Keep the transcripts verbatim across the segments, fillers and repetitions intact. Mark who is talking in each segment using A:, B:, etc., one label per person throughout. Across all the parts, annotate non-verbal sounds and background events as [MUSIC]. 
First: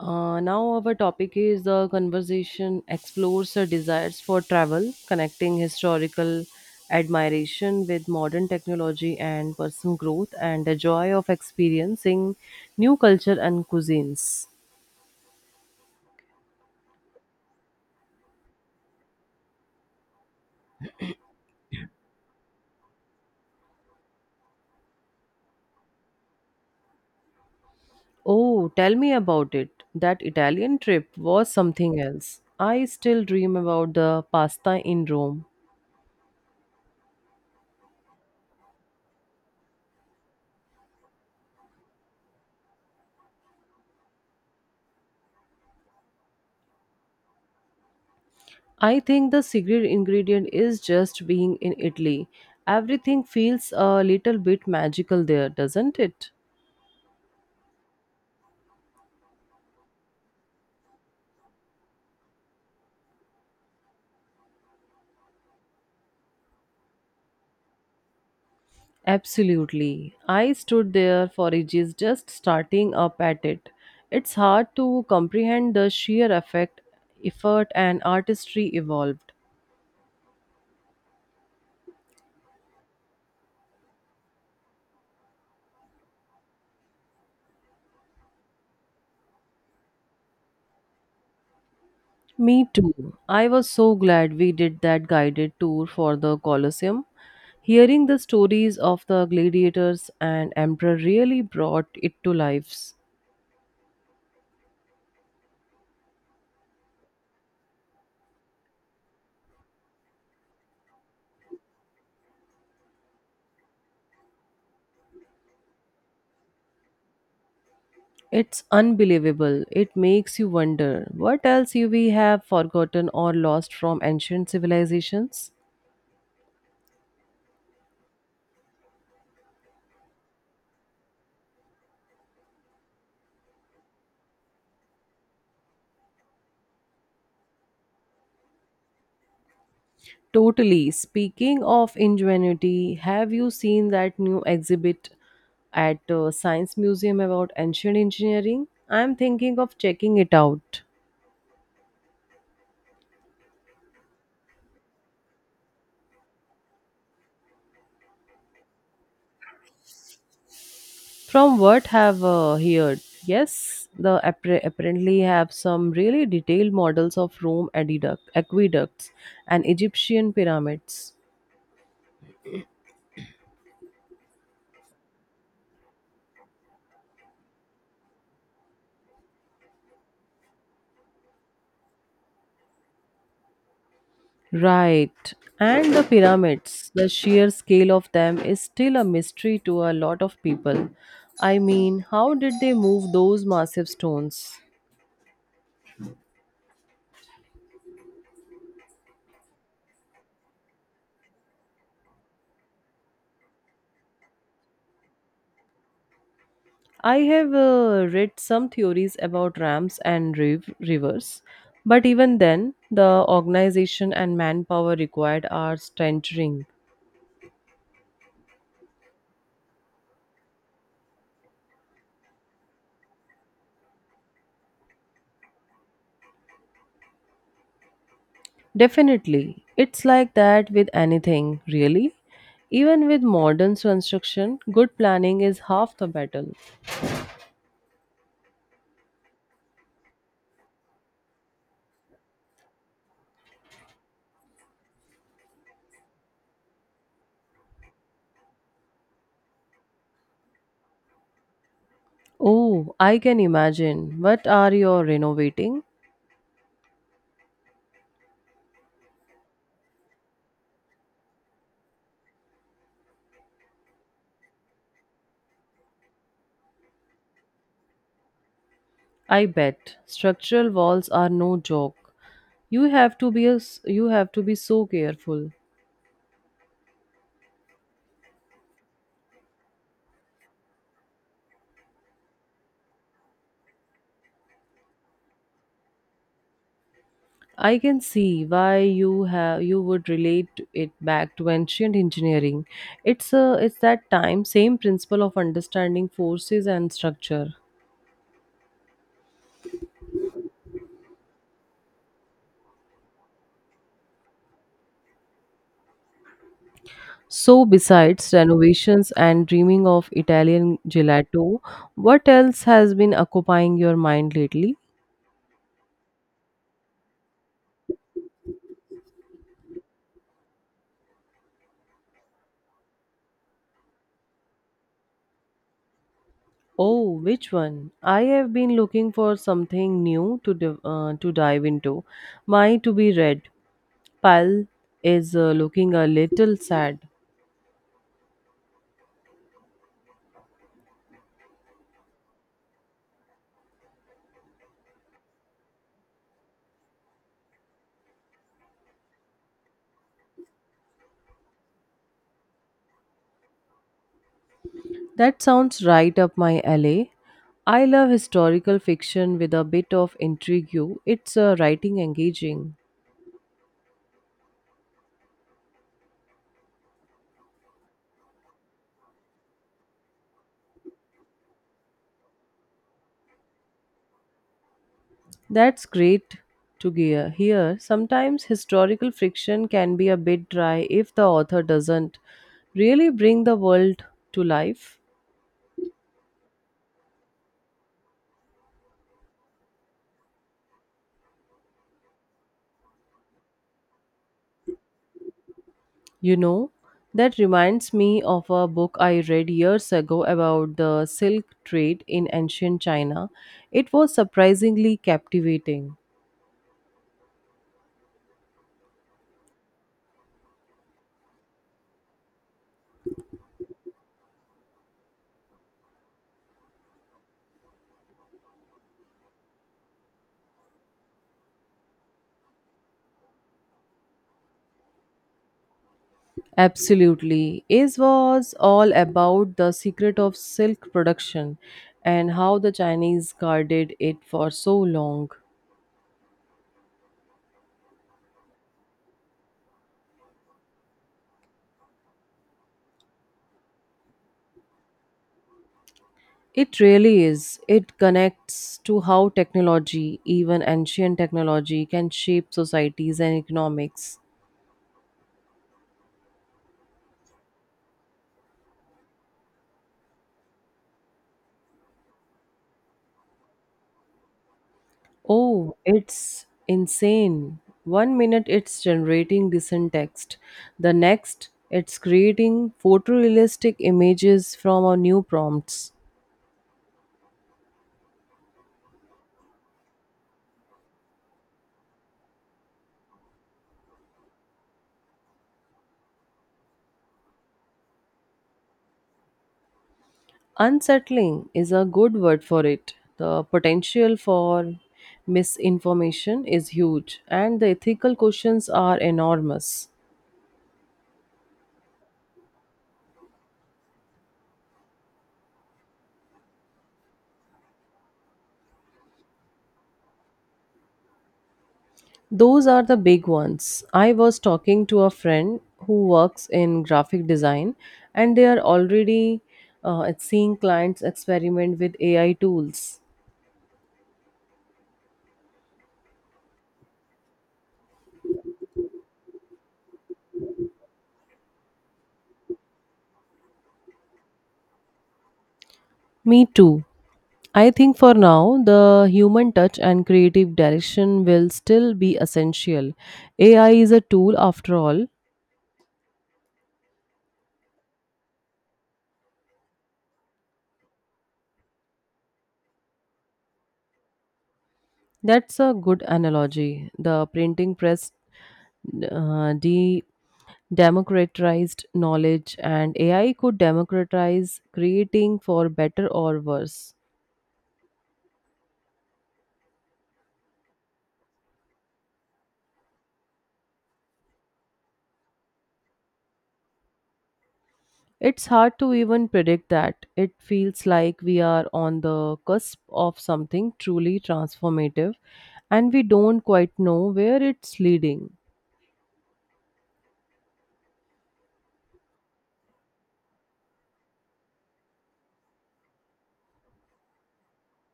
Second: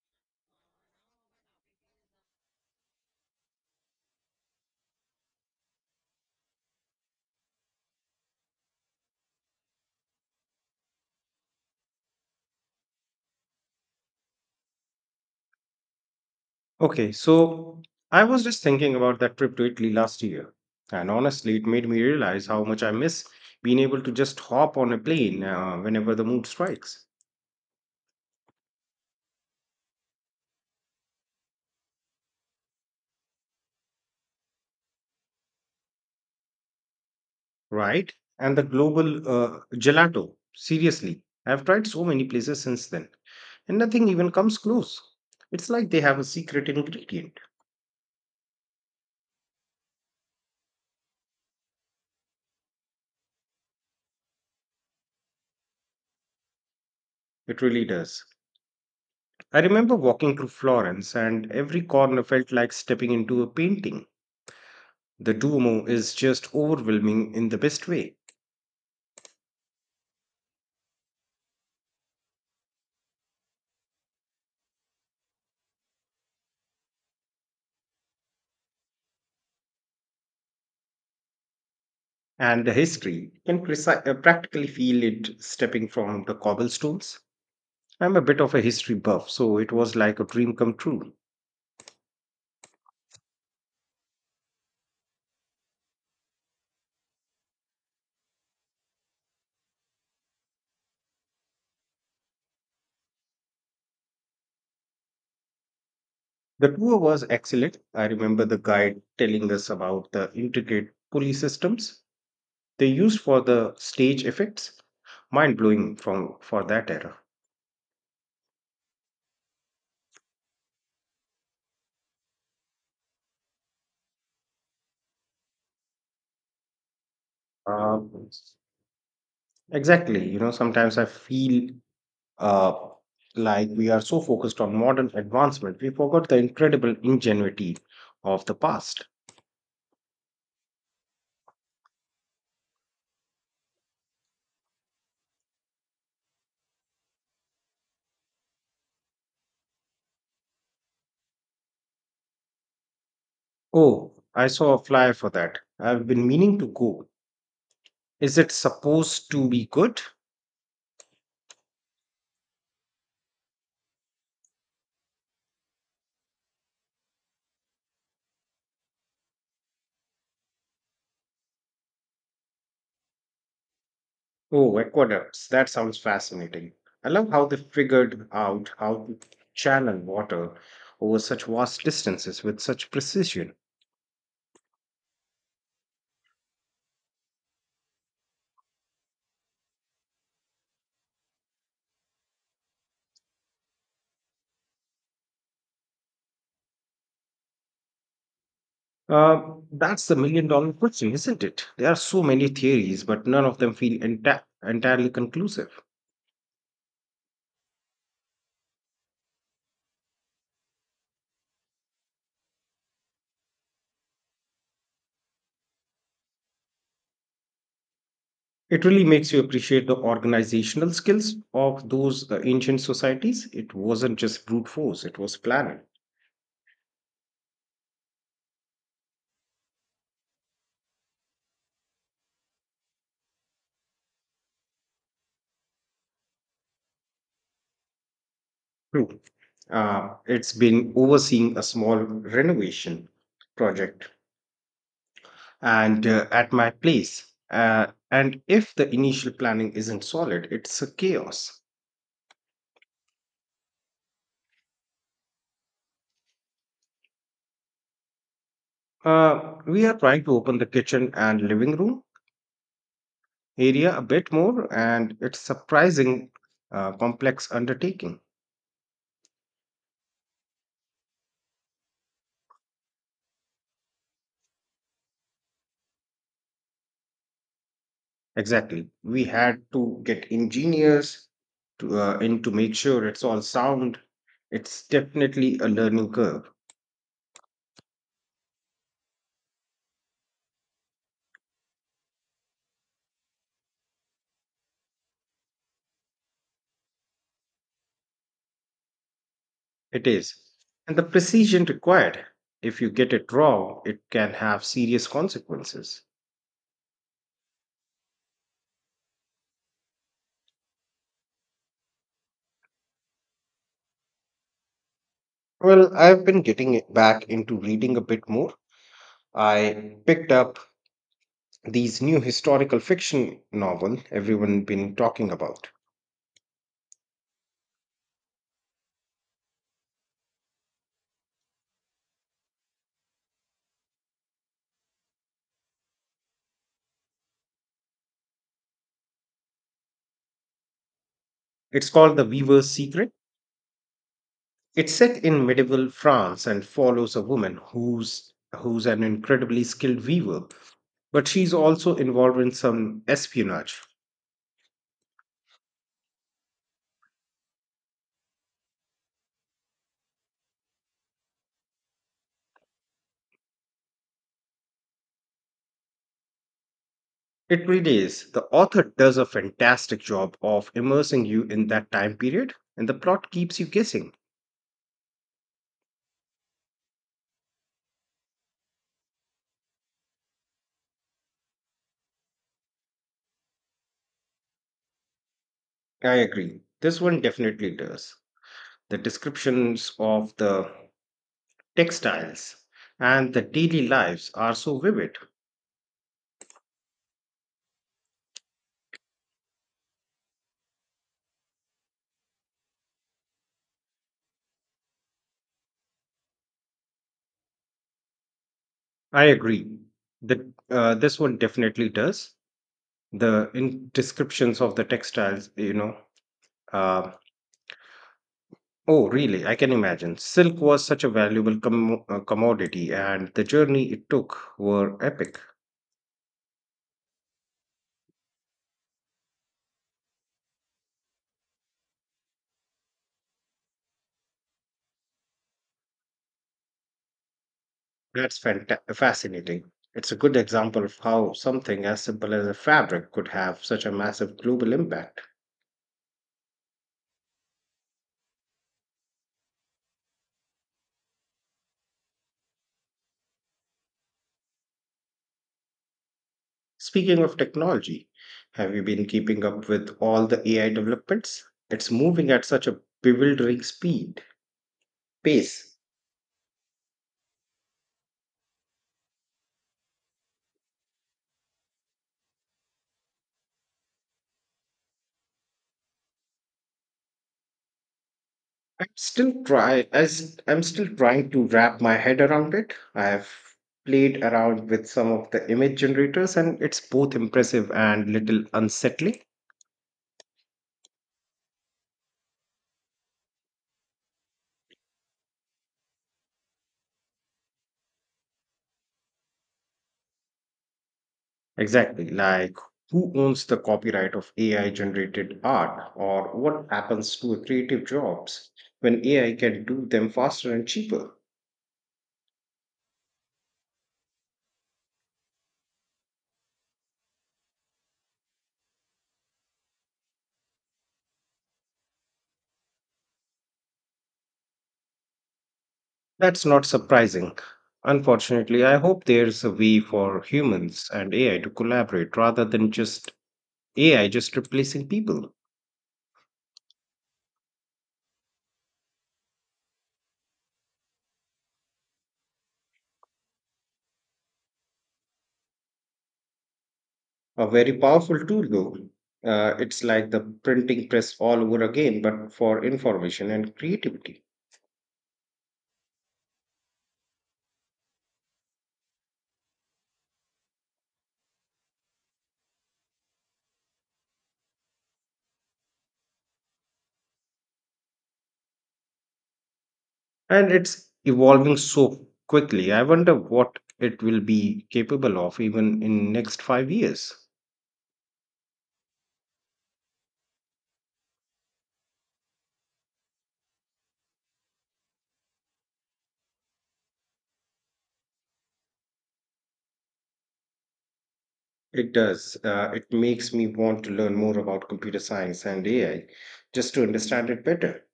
A: Uh, now our topic is the conversation explores our desires for travel, connecting historical admiration with modern technology and personal growth, and the joy of experiencing new culture and cuisines.
B: Okay, so I was just thinking about that trip to Italy last year, and honestly, it made me realize how much I miss being able to just hop on a plane uh, whenever the mood strikes,
A: Oh, tell me about it. That Italian trip was something else. I still dream about the pasta in Rome.
B: right? And the global uh, gelato, seriously, I've tried so many places since then, and nothing even comes close. It's like they have a secret ingredient.
A: I think the secret ingredient is just being in Italy. Everything feels a little bit magical there, doesn't it?
B: It really does. I remember walking through Florence, and every corner felt like stepping into a painting. The Duomo is just overwhelming in the best way.
A: Absolutely. I stood there for ages just starting up at it. It's hard to comprehend the sheer effect, effort, and artistry evolved.
B: And the history you can preci- uh, practically feel it stepping from the cobblestones. I'm a bit of a history buff, so it was like a dream come true.
A: Me too. I was so glad we did that guided tour for the Colosseum. Hearing the stories of the gladiators and emperor really brought it to life.
B: The tour was excellent. I remember the guide telling us about the intricate pulley systems they used for the stage effects. Mind blowing from for that era.
A: It's unbelievable. It makes you wonder what else you we have forgotten or lost from ancient civilizations.
B: Uh, exactly. You know, sometimes I feel uh, like we are so focused on modern advancement, we forgot the incredible ingenuity of the past.
A: Totally. Speaking of ingenuity, have you seen that new exhibit at uh, Science Museum about ancient engineering? I'm thinking of checking it out.
B: Oh, I saw a flyer for that. I've been meaning to go. Is it supposed to be good?
A: From what have uh, heard, yes, the appar- apparently have some really detailed models of Rome aqueduct- aqueducts and Egyptian pyramids.
B: Oh, aqueducts. That sounds fascinating. I love how they figured out how to channel water over such vast distances with such precision.
A: Right. And the pyramids, the sheer scale of them is still a mystery to a lot of people. I mean, how did they move those massive stones?
B: Uh, that's the million dollar question, isn't it? There are so many theories, but none of them feel enta- entirely conclusive.
A: I have uh, read some theories about ramps and riv- rivers, but even then, the organization and manpower required are staggering.
B: It really makes you appreciate the organizational skills of those uh, ancient societies. It wasn't just brute force, it was planning.
A: Definitely, it's like that with anything, really. Even with modern construction, good planning is half the battle.
B: True. Uh, it's been overseeing a small renovation project and uh, at my place. Uh, and if the initial planning isn't solid, it's a chaos.
A: Oh, I can imagine. What are you renovating?
B: Uh, we are trying to open the kitchen and living room area a bit more, and it's surprising uh, complex undertaking.
A: I bet structural walls are no joke. You have to be a, s- you have to be so careful.
B: Exactly, we had to get engineers to uh, in to make sure it's all sound. It's definitely a learning curve.
A: I can see why you have you would relate it back to ancient engineering. It's a it's that time same principle of understanding forces and structure.
B: It is. And the precision required. If you get it wrong, it can have serious consequences.
A: So besides renovations and dreaming of Italian gelato, what else has been occupying your mind lately?
B: Well, I've been getting it back into reading a bit more. I picked up these new historical fiction novel everyone been talking about.
A: Oh, which one? I have been looking for something new to div- uh, to dive into. My to be read pile is uh, looking a little sad.
B: It's called The Weaver's Secret. It's set in medieval France and follows a woman who's who's an incredibly skilled weaver, but she's also involved in some espionage.
A: That sounds right up my alley. I love historical fiction with a bit of intrigue. It's uh, writing engaging.
B: It really is. The author does a fantastic job of immersing you in that time period, and the plot keeps you guessing.
A: That's great to gear here. Sometimes historical fiction can be a bit dry if the author doesn't really bring the world to life.
B: I agree. This one definitely does. The descriptions of the textiles and the daily lives are so vivid.
A: You know, that reminds me of a book I read years ago about the silk trade in ancient China. It was surprisingly captivating.
B: I agree. The, uh, this one definitely does. The in descriptions of the textiles, you know. Uh, oh, really? I can imagine. Silk was such a valuable com uh, commodity, and the journey it took were epic.
A: Absolutely. It was all about the secret of silk production and how the Chinese guarded it for so long.
B: That's fanta- fascinating. It's a good example of how something as simple as a fabric could have such a massive global impact.
A: It really is. It connects to how technology, even ancient technology, can shape societies and economics.
B: Speaking of technology, have you been keeping up with all the A I developments? It's moving at such a bewildering speed,
A: Oh,
B: pace.
A: it's insane. One minute it's generating decent text, the next it's creating photorealistic images from our new prompts.
B: I'm still try as I'm still trying to wrap my head around it. I have played around with some of the image generators and it's both impressive and little unsettling.
A: Unsettling is a good word for it. The potential for misinformation is huge, and the ethical questions are enormous.
B: Exactly. Like, who owns the copyright of A I generated art, or what happens to a creative jobs when A I can do them faster and cheaper?
A: Those are the big ones. I was talking to a friend who works in graphic design, and they are already uh, seeing clients experiment with A I tools.
B: That's not surprising. Unfortunately, I hope there's a way for humans and A I to collaborate rather than just A I just replacing people.
A: Me too. I think for now, the human touch and creative direction will still be essential. A I is a tool after all.
B: A very powerful tool, though. Uh, it's like the printing press all over again, but for information and creativity.
A: That's a good analogy. The printing press uh, de democratized knowledge and A I could democratize creating for better or worse.
B: And it's evolving so quickly. I wonder what it will be capable of even in next five years.
A: It's hard to even predict that. It feels like we are on the cusp of something truly transformative and we don't quite know where it's leading.
B: It does. Uh, it makes me want to learn more about computer science and A I just to understand it better.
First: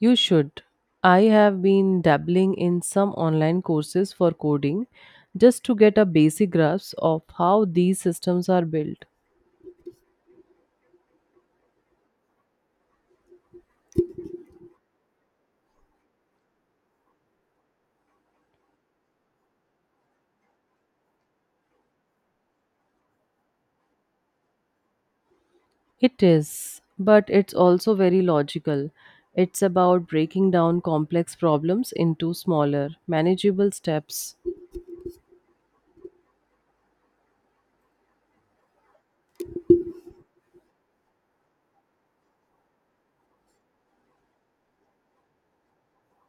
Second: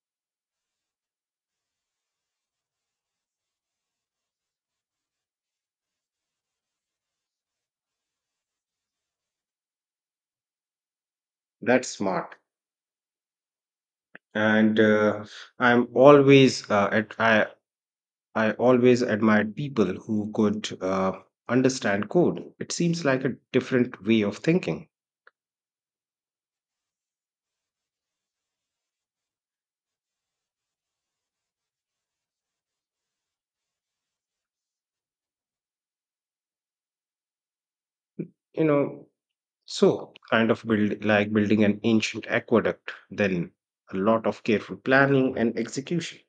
A: You should. I have been dabbling in some online courses for coding just to get a basic grasp of how these systems are built.
B: That's smart. And uh, I'm always uh, at, I I always admired people who could uh, understand code. It seems like a different way of thinking.
A: It is, but it's also very logical. It's about breaking down complex problems into smaller, manageable steps.
B: You know, so, kind of build like building an ancient aqueduct, then a lot of careful planning and execution.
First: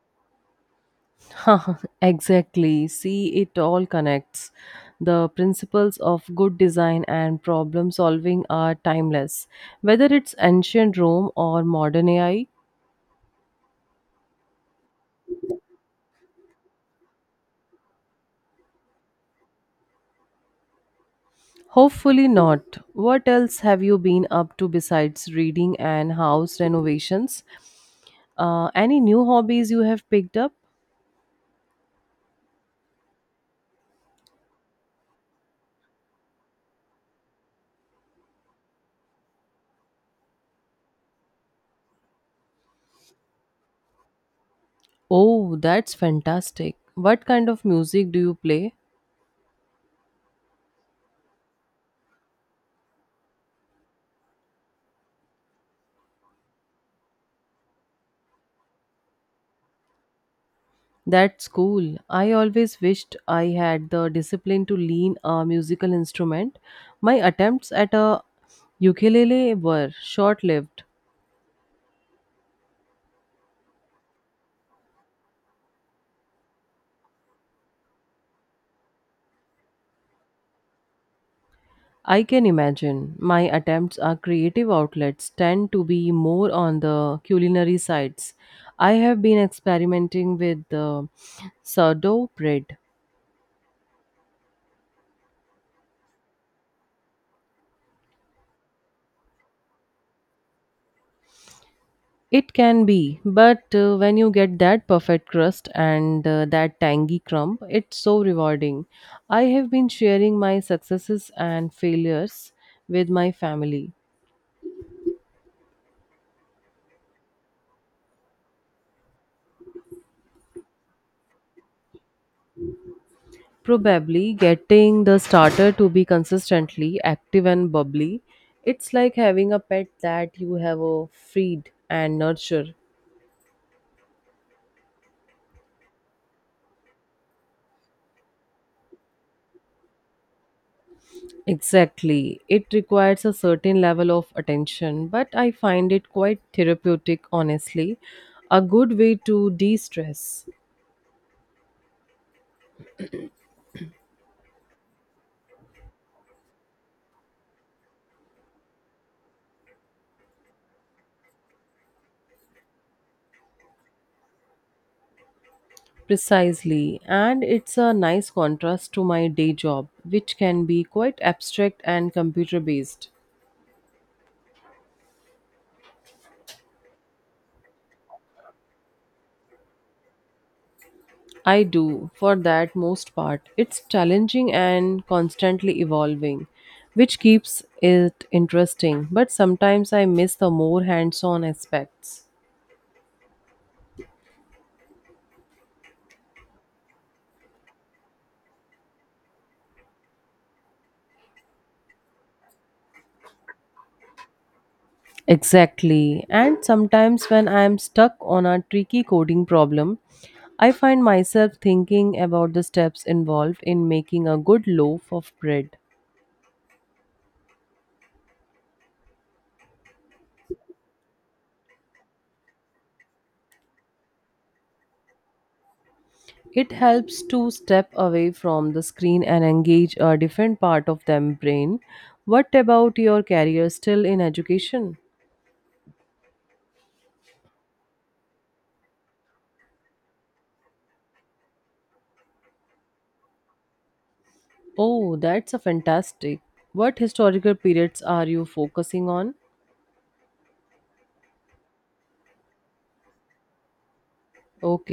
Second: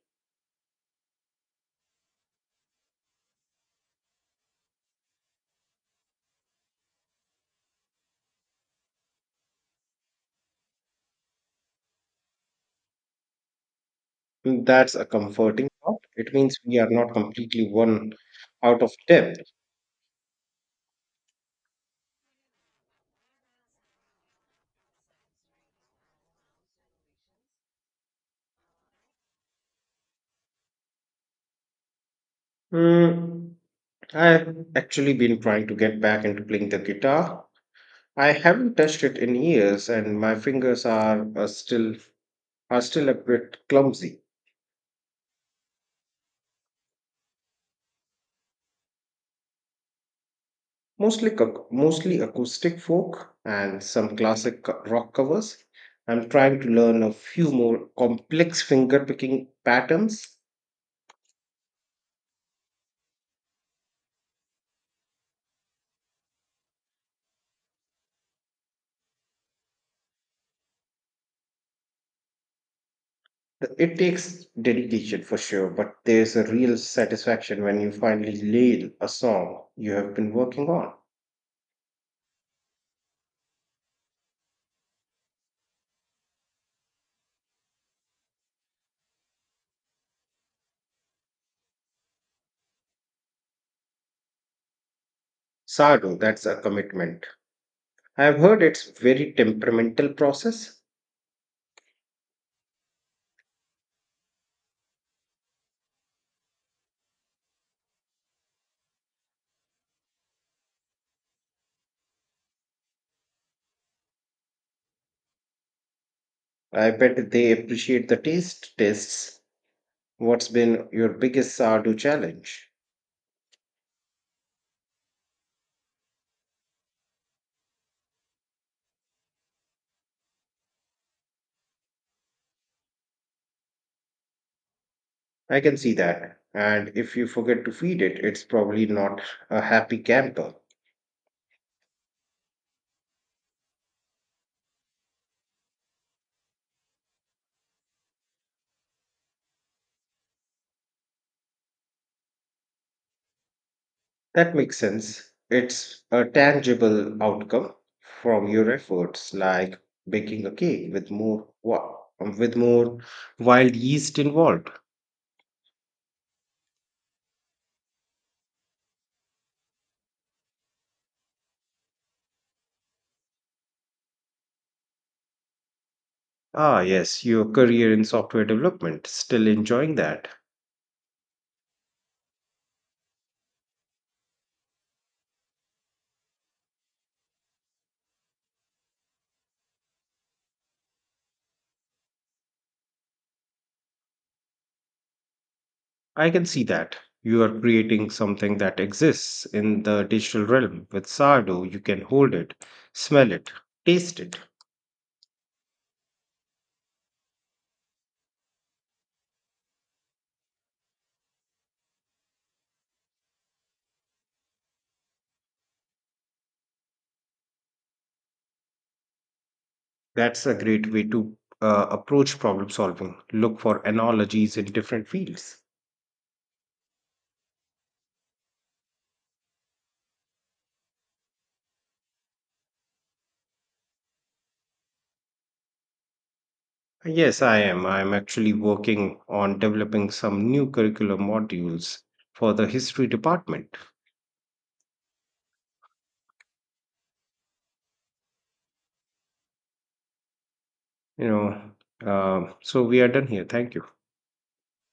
A: Huh, [LAUGHS] exactly. See, it all connects. The principles of good design and problem solving are timeless, whether it's ancient Rome or modern A I.
B: And that's a comforting thought. It means we are not completely one out of depth.
A: Hopefully not. What else have you been up to besides reading and house renovations? Uh, any new hobbies you have picked up?
B: Mm, I've actually been trying to get back into playing the guitar. I haven't touched it in years, and my fingers are, uh still are still a bit clumsy.
A: Oh, that's fantastic. What kind of music do you play?
B: Mostly, ac- mostly acoustic folk and some classic co- rock covers. I'm trying to learn a few more complex fingerpicking patterns.
A: That's cool. I always wished I had the discipline to learn a musical instrument. My attempts at a ukulele were short lived.
B: It takes dedication for sure, but there's a real satisfaction when you finally nail a song you have been working on.
A: I can imagine. My attempts at creative outlets tend to be more on the culinary sides. I have been experimenting with the sourdough bread.
B: Sardo, that's a commitment. I've heard it's very temperamental process.
A: It can be, but uh, when you get that perfect crust and uh, that tangy crumb, it's so rewarding. I have been sharing my successes and failures with my family.
B: I bet they appreciate the taste tests. What's been your biggest Sardo challenge?
A: Probably getting the starter to be consistently active and bubbly. It's like having a pet that you have a feed and nurture.
B: I can see that. And if you forget to feed it, it's probably not a happy camper.
A: Exactly. It requires a certain level of attention, but I find it quite therapeutic, honestly. A good way to de stress.
B: That makes sense. It's a tangible outcome from your efforts, like baking a cake with more wa- with more wild yeast involved.
A: Precisely. And it's a nice contrast to my day job, which can be quite abstract and computer based.
B: Ah, yes, your career in software development, still enjoying that.
A: I do, for that most part. It's challenging and constantly evolving, which keeps it interesting, but sometimes I miss the more hands on aspects.
B: I can see that. You are creating something that exists in the digital realm. With sourdough, you can hold it, smell it, taste it.
A: Exactly. And sometimes when I am stuck on a tricky coding problem, I find myself thinking about the steps involved in making a good loaf of bread.
B: That's a great way to uh, approach problem solving. Look for analogies in different fields.
A: It helps to step away from the screen and engage a different part of the brain. What about your career still in education?
B: Yes, I am. I'm actually working on developing some new curriculum modules for the history department.
A: Oh, that's a fantastic. What historical periods are you focusing on?
B: You know, uh, so we are done here. Thank you.